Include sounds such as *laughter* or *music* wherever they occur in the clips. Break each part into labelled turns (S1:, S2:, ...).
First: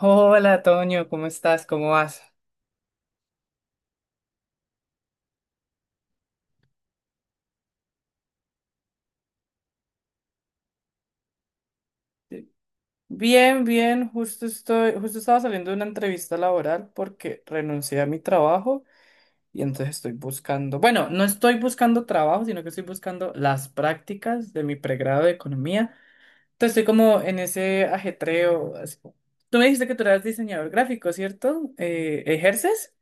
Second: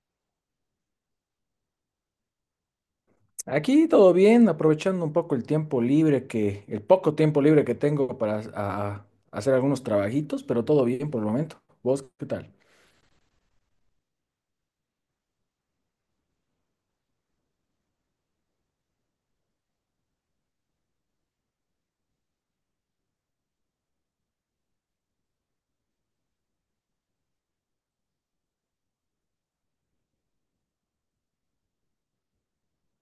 S1: Hola, Toño, ¿cómo estás? ¿Cómo vas?
S2: Aquí todo bien, aprovechando un poco el tiempo libre el poco tiempo libre que tengo para hacer algunos trabajitos, pero todo bien por el momento. ¿Vos qué tal?
S1: Bien, bien, justo estaba saliendo de una entrevista laboral porque renuncié a mi trabajo y entonces bueno, no estoy buscando trabajo, sino que estoy buscando las prácticas de mi pregrado de economía. Entonces estoy como en ese ajetreo, tú me dijiste que tú eras diseñador gráfico, ¿cierto? ¿Ejerces?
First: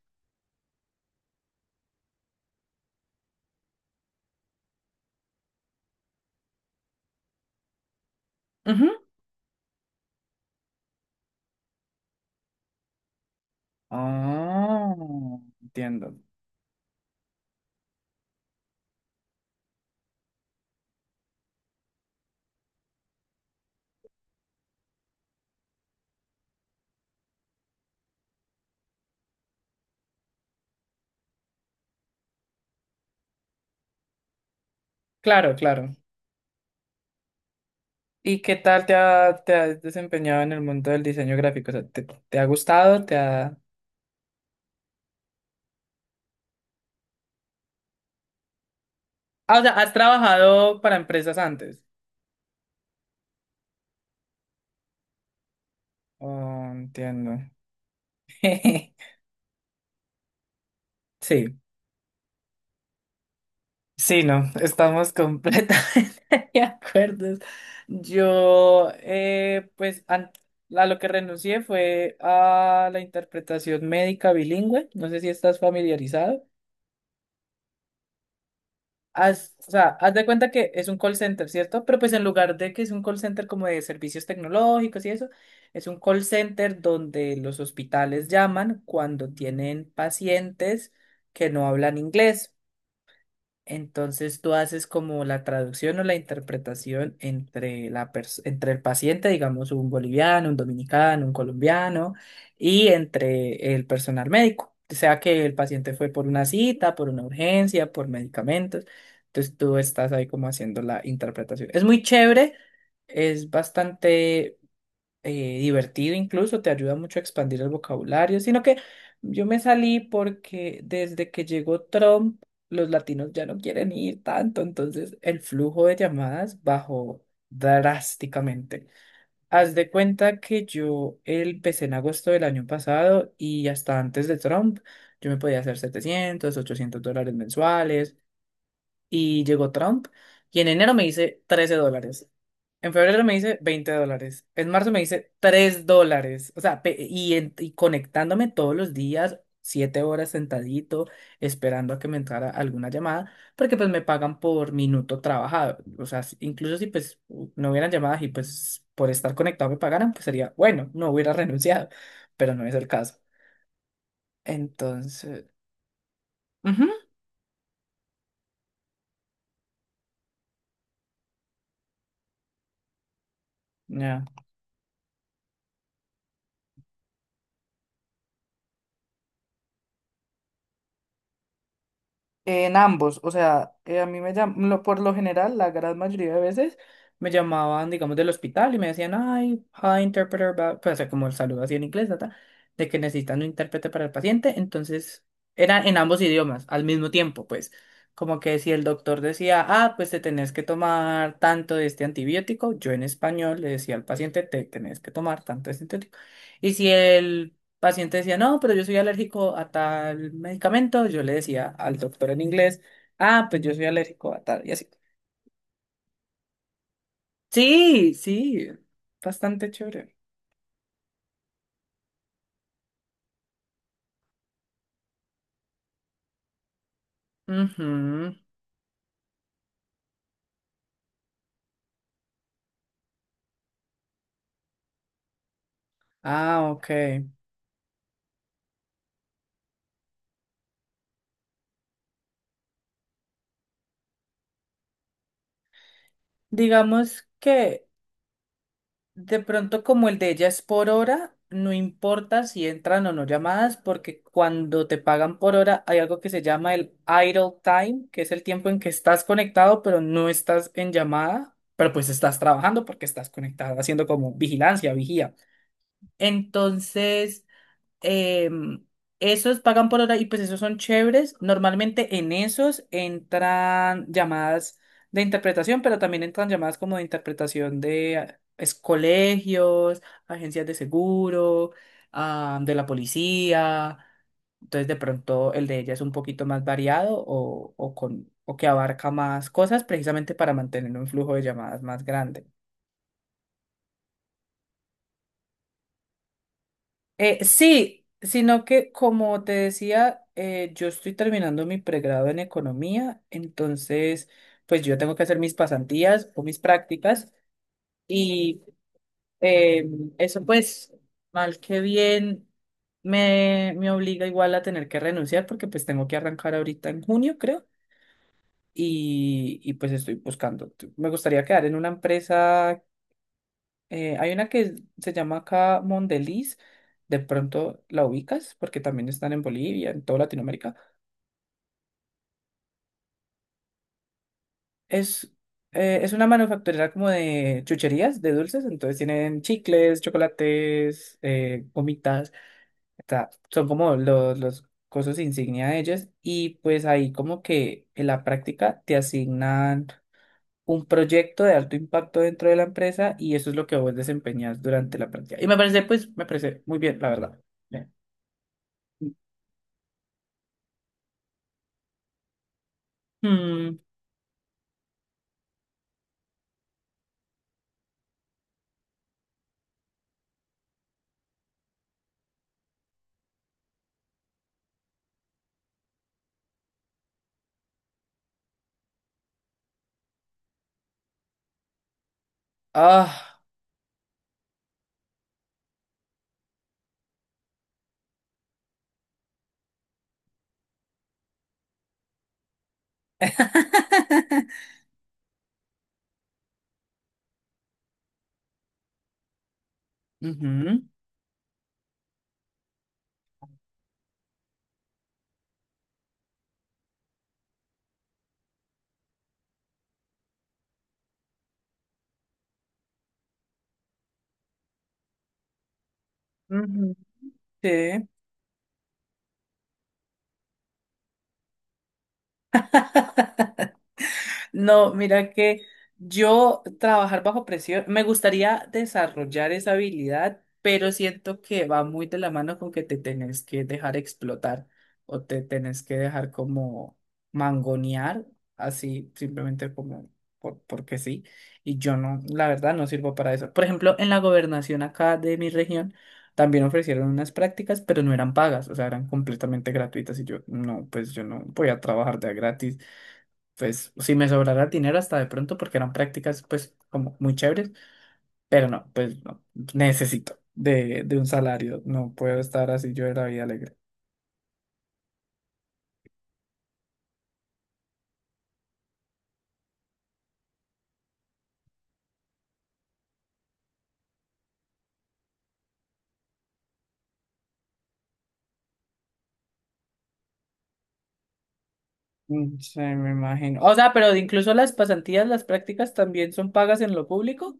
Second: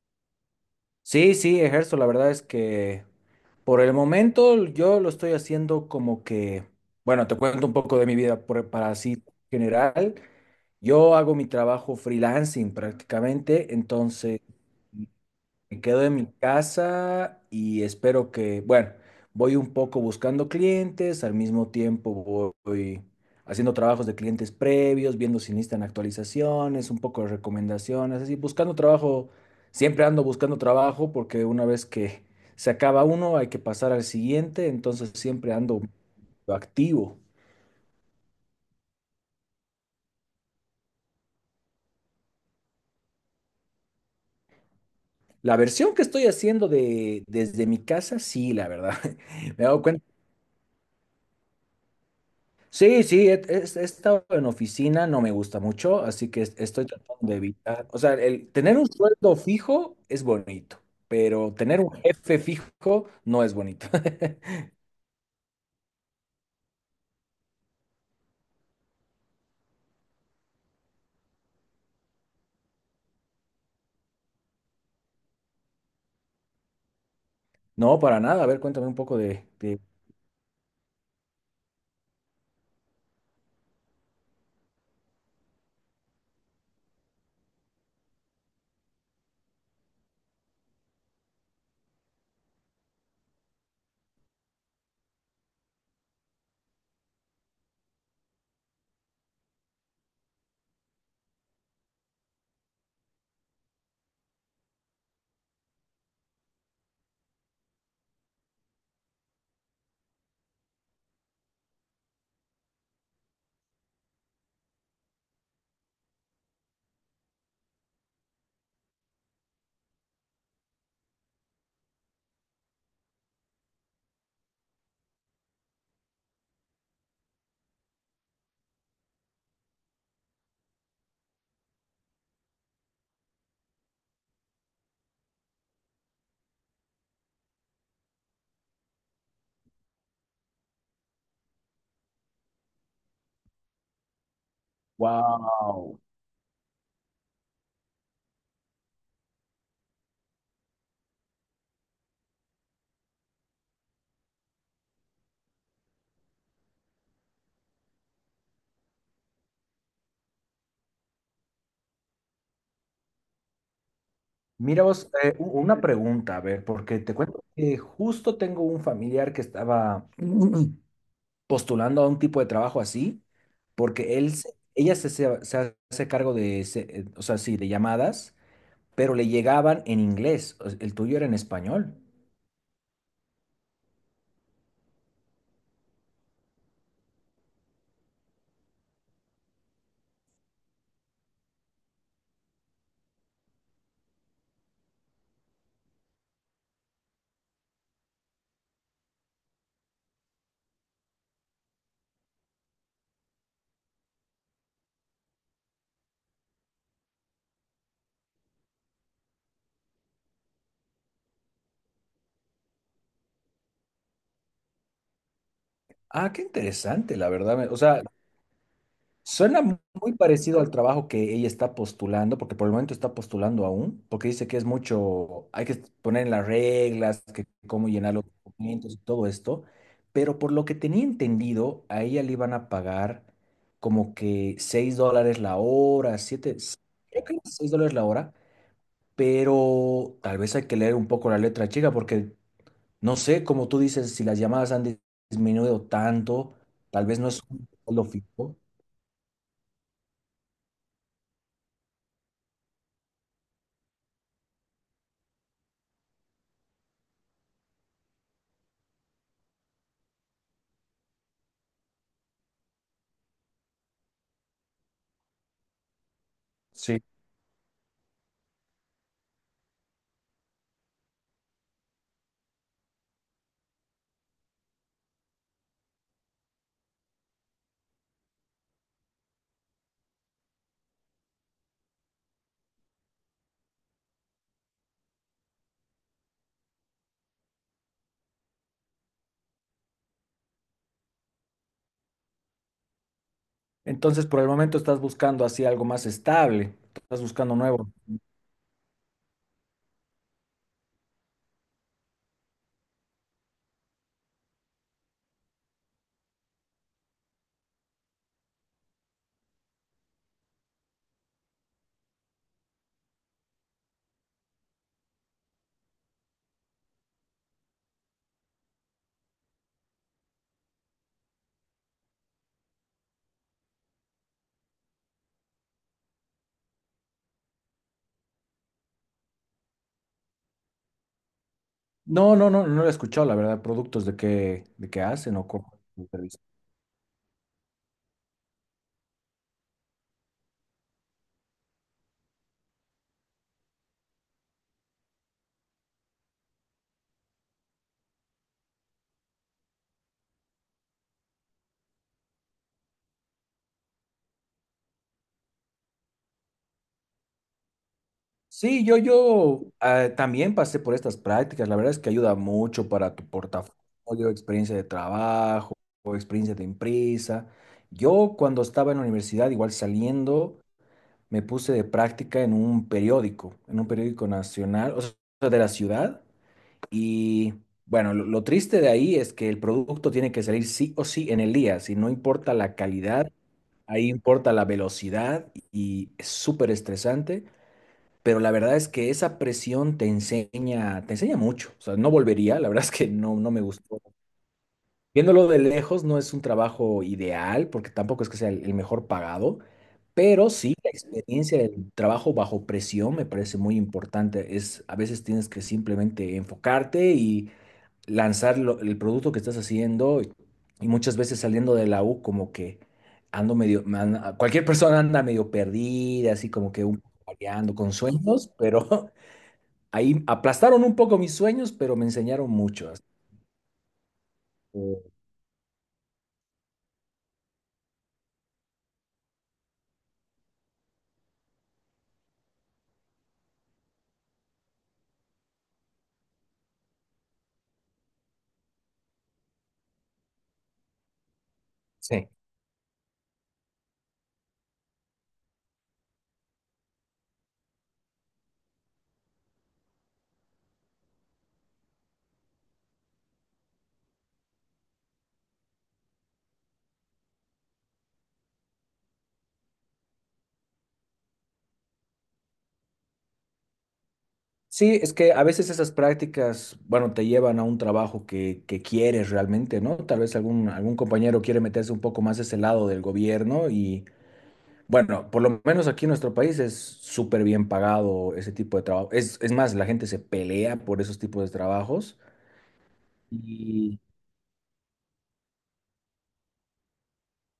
S2: Sí, sí, ejerzo. La verdad es que por el momento yo lo estoy haciendo bueno, te cuento un poco de mi vida para
S1: Ujú.
S2: así general. Yo hago mi trabajo freelancing prácticamente.
S1: Ah,
S2: Me quedo
S1: entiendo.
S2: en mi casa y espero que, bueno, voy un poco buscando clientes, al mismo tiempo voy haciendo trabajos de clientes previos, viendo si necesitan actualizaciones, un poco de recomendaciones, así, buscando trabajo, siempre ando buscando trabajo porque una vez que *laughs* se acaba uno hay que pasar al siguiente, entonces siempre
S1: Claro,
S2: ando
S1: claro.
S2: activo.
S1: ¿Y qué tal te has desempeñado en el mundo del diseño gráfico? O sea, ¿te ha gustado? ¿Te ha...?
S2: La versión que estoy haciendo de desde mi casa, sí, la verdad. *laughs*
S1: Ah, o
S2: Me he
S1: sea,
S2: dado
S1: ¿has
S2: cuenta.
S1: trabajado para empresas antes?
S2: Sí, sí, he estado en oficina, no me gusta mucho, así que
S1: Oh,
S2: estoy tratando de
S1: entiendo.
S2: evitar. O sea, el tener un
S1: *laughs*
S2: sueldo fijo es bonito, pero
S1: Sí,
S2: tener un jefe fijo no es bonito.
S1: sí, no,
S2: *laughs*
S1: estamos completamente *laughs* de acuerdo. Yo, pues, a lo que renuncié fue a la interpretación médica bilingüe. No sé si estás familiarizado.
S2: No, para nada. A ver, cuéntame un poco
S1: O
S2: de...
S1: sea, haz de cuenta que es un call center, ¿cierto? Pero pues en lugar de que es un call center como de servicios tecnológicos y eso, es un call center donde los hospitales llaman cuando tienen pacientes que no hablan inglés. Entonces tú haces como la traducción o la interpretación entre entre el paciente, digamos un boliviano, un dominicano, un colombiano, y entre el personal médico. O sea que el paciente fue por una cita, por una urgencia, por medicamentos. Entonces tú estás ahí como haciendo la interpretación. Es muy chévere, es bastante divertido incluso, te ayuda mucho a expandir el vocabulario, sino que yo me salí porque desde que llegó Trump, los latinos ya no quieren ir tanto, entonces el flujo de llamadas bajó drásticamente. Haz de cuenta que yo empecé en agosto del año pasado y hasta antes de Trump, yo me podía hacer 700 $800 mensuales y llegó Trump y en enero me hice $13. En febrero me hice $20. En marzo me hice 3
S2: Wow.
S1: dólares. O sea, y conectándome todos los días, 7 horas sentadito, esperando a que me entrara alguna llamada, porque pues me pagan por minuto trabajado. O sea, incluso si pues no hubieran llamadas y pues por estar conectado me pagaran, pues sería, bueno, no hubiera *laughs* renunciado, pero no es el caso.
S2: Mira vos,
S1: Entonces,
S2: una pregunta, a ver,
S1: ujú,
S2: porque te cuento que justo tengo un familiar que estaba *clears throat* postulando a un tipo de trabajo así, porque
S1: ya.
S2: ella se hace cargo o sea, sí, de llamadas pero le llegaban en inglés. El tuyo era en español.
S1: En ambos, o sea, a mí me llam- por lo general, la gran mayoría de veces me llamaban, digamos, del hospital y me decían, ay, hi, interpreter, bla", pues, o sea, como el saludo así en inglés, ta, ta, de que necesitan un intérprete para el paciente, entonces era en ambos idiomas, al mismo tiempo, pues, como que si el doctor decía, ah, pues te tenés que tomar tanto de este antibiótico, yo en español le decía al paciente, te tenés que tomar tanto de este antibiótico, y si el paciente decía, no, pero yo soy alérgico a tal medicamento, yo le decía al doctor en inglés, ah, pues yo soy alérgico a tal, y así.
S2: Ah, qué interesante, la verdad. O sea,
S1: Sí, sí,
S2: suena
S1: bastante
S2: muy
S1: chévere.
S2: parecido al trabajo que ella está postulando, porque por el momento está postulando aún, porque dice que es mucho, hay que poner en las reglas, que cómo llenar los
S1: Ujú.
S2: documentos y todo esto. Pero por lo que tenía entendido, a ella le iban a pagar como que 6 dólares la hora, siete,
S1: Ah, ok.
S2: creo que era 6 dólares la hora, pero tal vez hay que leer un poco la letra chica, porque no sé, como tú dices, si las llamadas han disminuido tanto, tal vez
S1: Digamos
S2: no es
S1: que
S2: lo fijo.
S1: De pronto, como el de ella es por hora, no importa si entran o no llamadas, porque cuando te pagan por hora hay algo que se llama el idle time, que es el tiempo en que estás conectado, pero no estás en llamada, pero pues estás trabajando porque estás conectado, haciendo como vigilancia, vigía.
S2: Sí.
S1: Entonces eh, esos pagan por hora y pues esos son chéveres. Normalmente en esos entran llamadas de interpretación, pero también entran llamadas como de interpretación de colegios, agencias de seguro, ah, de la policía. Entonces de pronto el de ella es un poquito más variado o, con, o que abarca más cosas precisamente para mantener un flujo de llamadas más grande.
S2: Entonces, por el momento estás buscando así algo más estable, estás buscando nuevo.
S1: Sí, sino que como te decía, yo estoy terminando mi pregrado en economía, entonces pues yo tengo que hacer mis pasantías o mis prácticas y eh, eso pues mal que bien me obliga igual a tener que renunciar porque pues tengo que arrancar ahorita en junio creo y pues estoy buscando. Me gustaría quedar en una empresa hay una que se llama acá Mondeliz, de pronto la ubicas, porque también están en Bolivia, en toda Latinoamérica.
S2: No, no, no, no lo he escuchado, la verdad. ¿Productos de que
S1: Es,
S2: hacen o cómo es el
S1: es una
S2: servicio?
S1: manufacturera como de chucherías, de dulces, entonces tienen chicles, chocolates, gomitas, son como los cosas insignia de ellas, y pues ahí como que en la práctica te asignan un proyecto de alto impacto dentro de la empresa y eso es lo que vos desempeñas durante la práctica. Y me parece, pues, me parece muy bien, la verdad. Bien.
S2: Sí, yo, también pasé por estas prácticas, la verdad es que ayuda mucho para tu
S1: Hmm.
S2: portafolio, experiencia de trabajo, o experiencia de empresa. Yo cuando estaba en la universidad, igual saliendo me puse de práctica en un periódico nacional, o sea, de la ciudad. Y bueno, lo triste de ahí es que el producto tiene que salir sí o sí en el día, si no importa la calidad,
S1: Ah.
S2: ahí importa la velocidad y es súper estresante. Pero la verdad es que esa presión te enseña mucho. O sea, no volvería, la verdad es que no, no me gustó.
S1: *laughs*
S2: Viéndolo de lejos, no es un trabajo ideal, porque tampoco es que sea el mejor pagado, pero sí
S1: Ujú.
S2: la experiencia del trabajo bajo presión me parece muy importante. Es, a veces tienes que simplemente enfocarte y lanzar el producto que estás haciendo. Y muchas veces saliendo de la U, como que ando medio, cualquier persona anda medio perdida, así
S1: Ujú.
S2: como que un
S1: Ujú,
S2: poco variando con
S1: sí.
S2: sueños, pero *laughs* ahí aplastaron un poco mis sueños, pero me enseñaron mucho. Así
S1: No,
S2: que,
S1: mira que yo trabajar bajo presión, me gustaría desarrollar esa habilidad, pero siento que va muy de la mano con que te tenés que dejar explotar o te tenés que dejar como mangonear, así simplemente como porque sí. Y yo no,
S2: sí.
S1: la verdad, no sirvo para eso. Por ejemplo, en la gobernación acá de mi región también ofrecieron unas prácticas, pero no eran pagas, o sea, eran completamente gratuitas y yo no, pues yo no voy a trabajar de a gratis pues si me sobrará dinero hasta de pronto porque eran prácticas pues como muy chéveres, pero no, pues no, necesito de un salario, no puedo estar así yo de la vida alegre.
S2: Sí, es que a veces esas prácticas, bueno, te llevan a un trabajo que quieres realmente, ¿no? Tal vez algún compañero quiere meterse un poco más a ese lado del gobierno y, bueno, por lo menos aquí en nuestro país es súper bien pagado ese tipo de trabajo. Es más, la gente se pelea por esos tipos de trabajos.
S1: Mm, sí, me imagino. O sea, pero incluso las pasantías, las prácticas también son pagas en lo público.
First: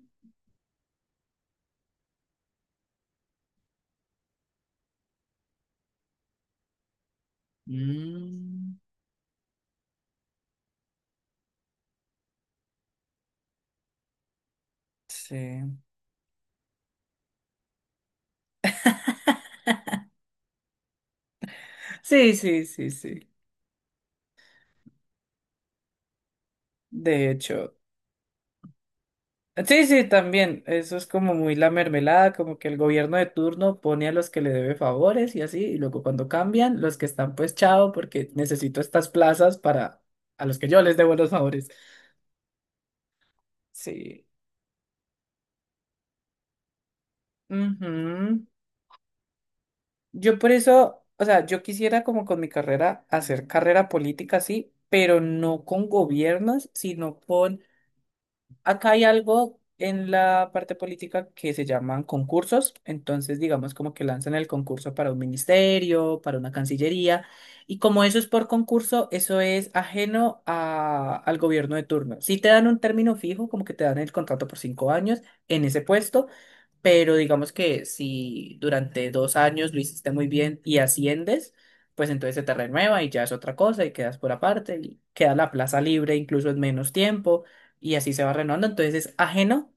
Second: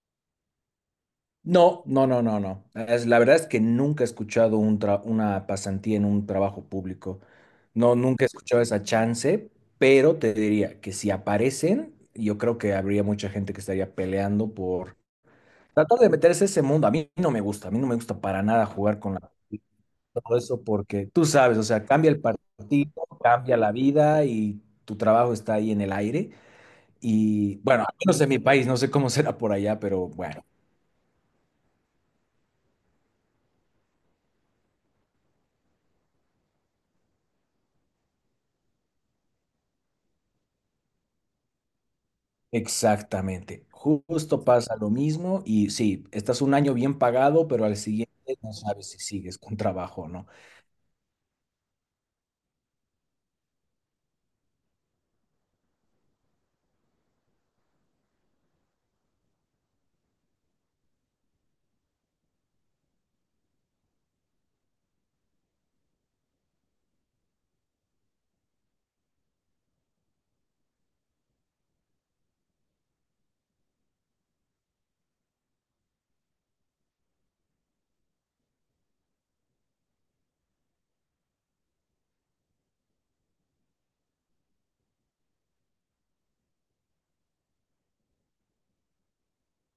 S2: No, no, no, no, no. Es, la verdad es que nunca he escuchado un una pasantía en un trabajo público. No, nunca he escuchado
S1: Mm.
S2: esa chance, pero te diría que si aparecen, yo creo que habría mucha gente que estaría peleando por
S1: Sí.
S2: tratar de meterse a ese mundo. A mí no me gusta, a mí no me gusta para nada jugar con la, todo eso porque tú sabes, o sea, cambia el
S1: Sí, sí, sí,
S2: partido,
S1: sí.
S2: cambia la vida y tu trabajo está ahí en el aire.
S1: De
S2: Y
S1: hecho.
S2: bueno, al menos en mi país, no sé cómo será por allá,
S1: Sí, sí,
S2: pero bueno.
S1: también. Eso es como muy la mermelada, como que el gobierno de turno pone a los que le debe favores y así, y luego cuando cambian, los que están pues chao, porque necesito estas plazas para a los que yo les debo los favores.
S2: Exactamente.
S1: Sí.
S2: Justo pasa lo mismo y sí, estás un año bien pagado, pero al siguiente
S1: Ujú.
S2: no sabes si sigues con trabajo o no.
S1: Yo por eso, o sea, yo quisiera como con mi carrera hacer carrera política, sí, pero no con gobiernos, sino con acá hay algo en la parte política que se llaman concursos, entonces digamos como que lanzan el concurso para un ministerio, para una cancillería, y como eso es por concurso, eso es ajeno al gobierno de turno. Si te dan un término fijo, como que te dan el contrato por 5 años en ese puesto, pero digamos que si durante 2 años lo hiciste muy bien y asciendes, pues entonces se te renueva y ya es otra cosa y quedas por aparte y queda la plaza libre incluso en menos tiempo y así se va renovando. Entonces es ajeno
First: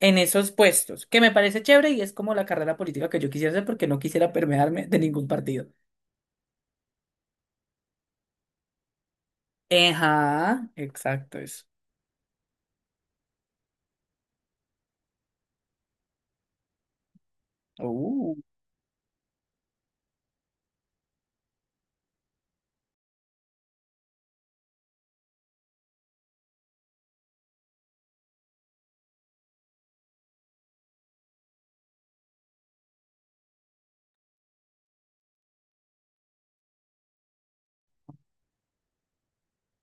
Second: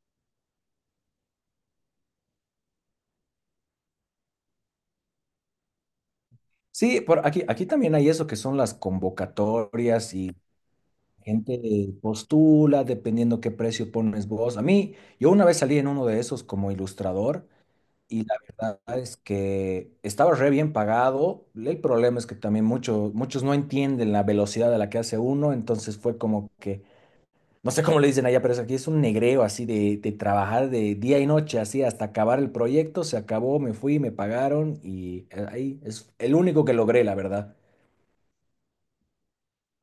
S1: en esos puestos, que me parece chévere y es como la carrera política que yo quisiera hacer porque no quisiera permearme de ningún partido.
S2: Sí, por aquí, aquí también hay eso que son las convocatorias y
S1: Ajá, exacto
S2: gente
S1: eso.
S2: postula dependiendo qué precio pones vos. A mí, yo una vez salí en uno de esos como ilustrador y
S1: Uh,
S2: la verdad es que estaba re bien pagado. El problema es que también muchos no entienden la velocidad a la que hace uno, entonces fue como que no sé cómo le dicen allá, pero es aquí es un negreo así de trabajar de día y noche, así hasta acabar el proyecto. Se acabó, me fui, me pagaron y, ahí es el único que logré, la verdad.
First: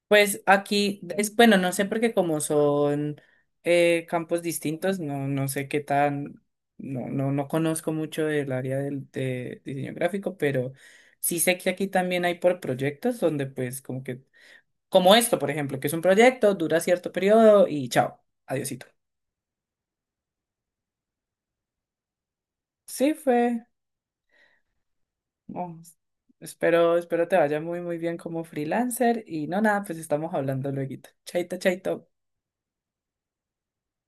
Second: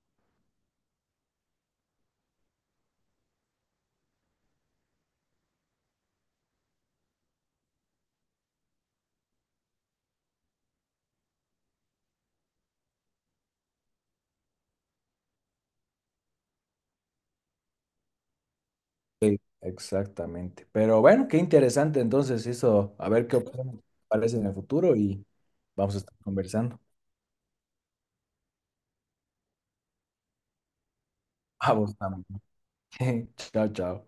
S1: Pues aquí, bueno, no sé porque como son campos distintos, no, no sé qué tan, no, no, no conozco mucho del área del, de diseño gráfico, pero sí sé que aquí también hay por proyectos donde pues como que como esto, por ejemplo, que es un proyecto, dura cierto periodo y chao, adiosito.
S2: Sí, exactamente. Pero bueno, qué interesante entonces eso. A
S1: Sí,
S2: ver qué
S1: fue.
S2: opciones aparecen en el futuro y
S1: Oh,
S2: vamos a estar conversando.
S1: espero te vaya muy, muy bien como freelancer y no nada, pues estamos hablando luego. Chaito,
S2: Vamos,
S1: chaito.
S2: también. *laughs* Chao, chao.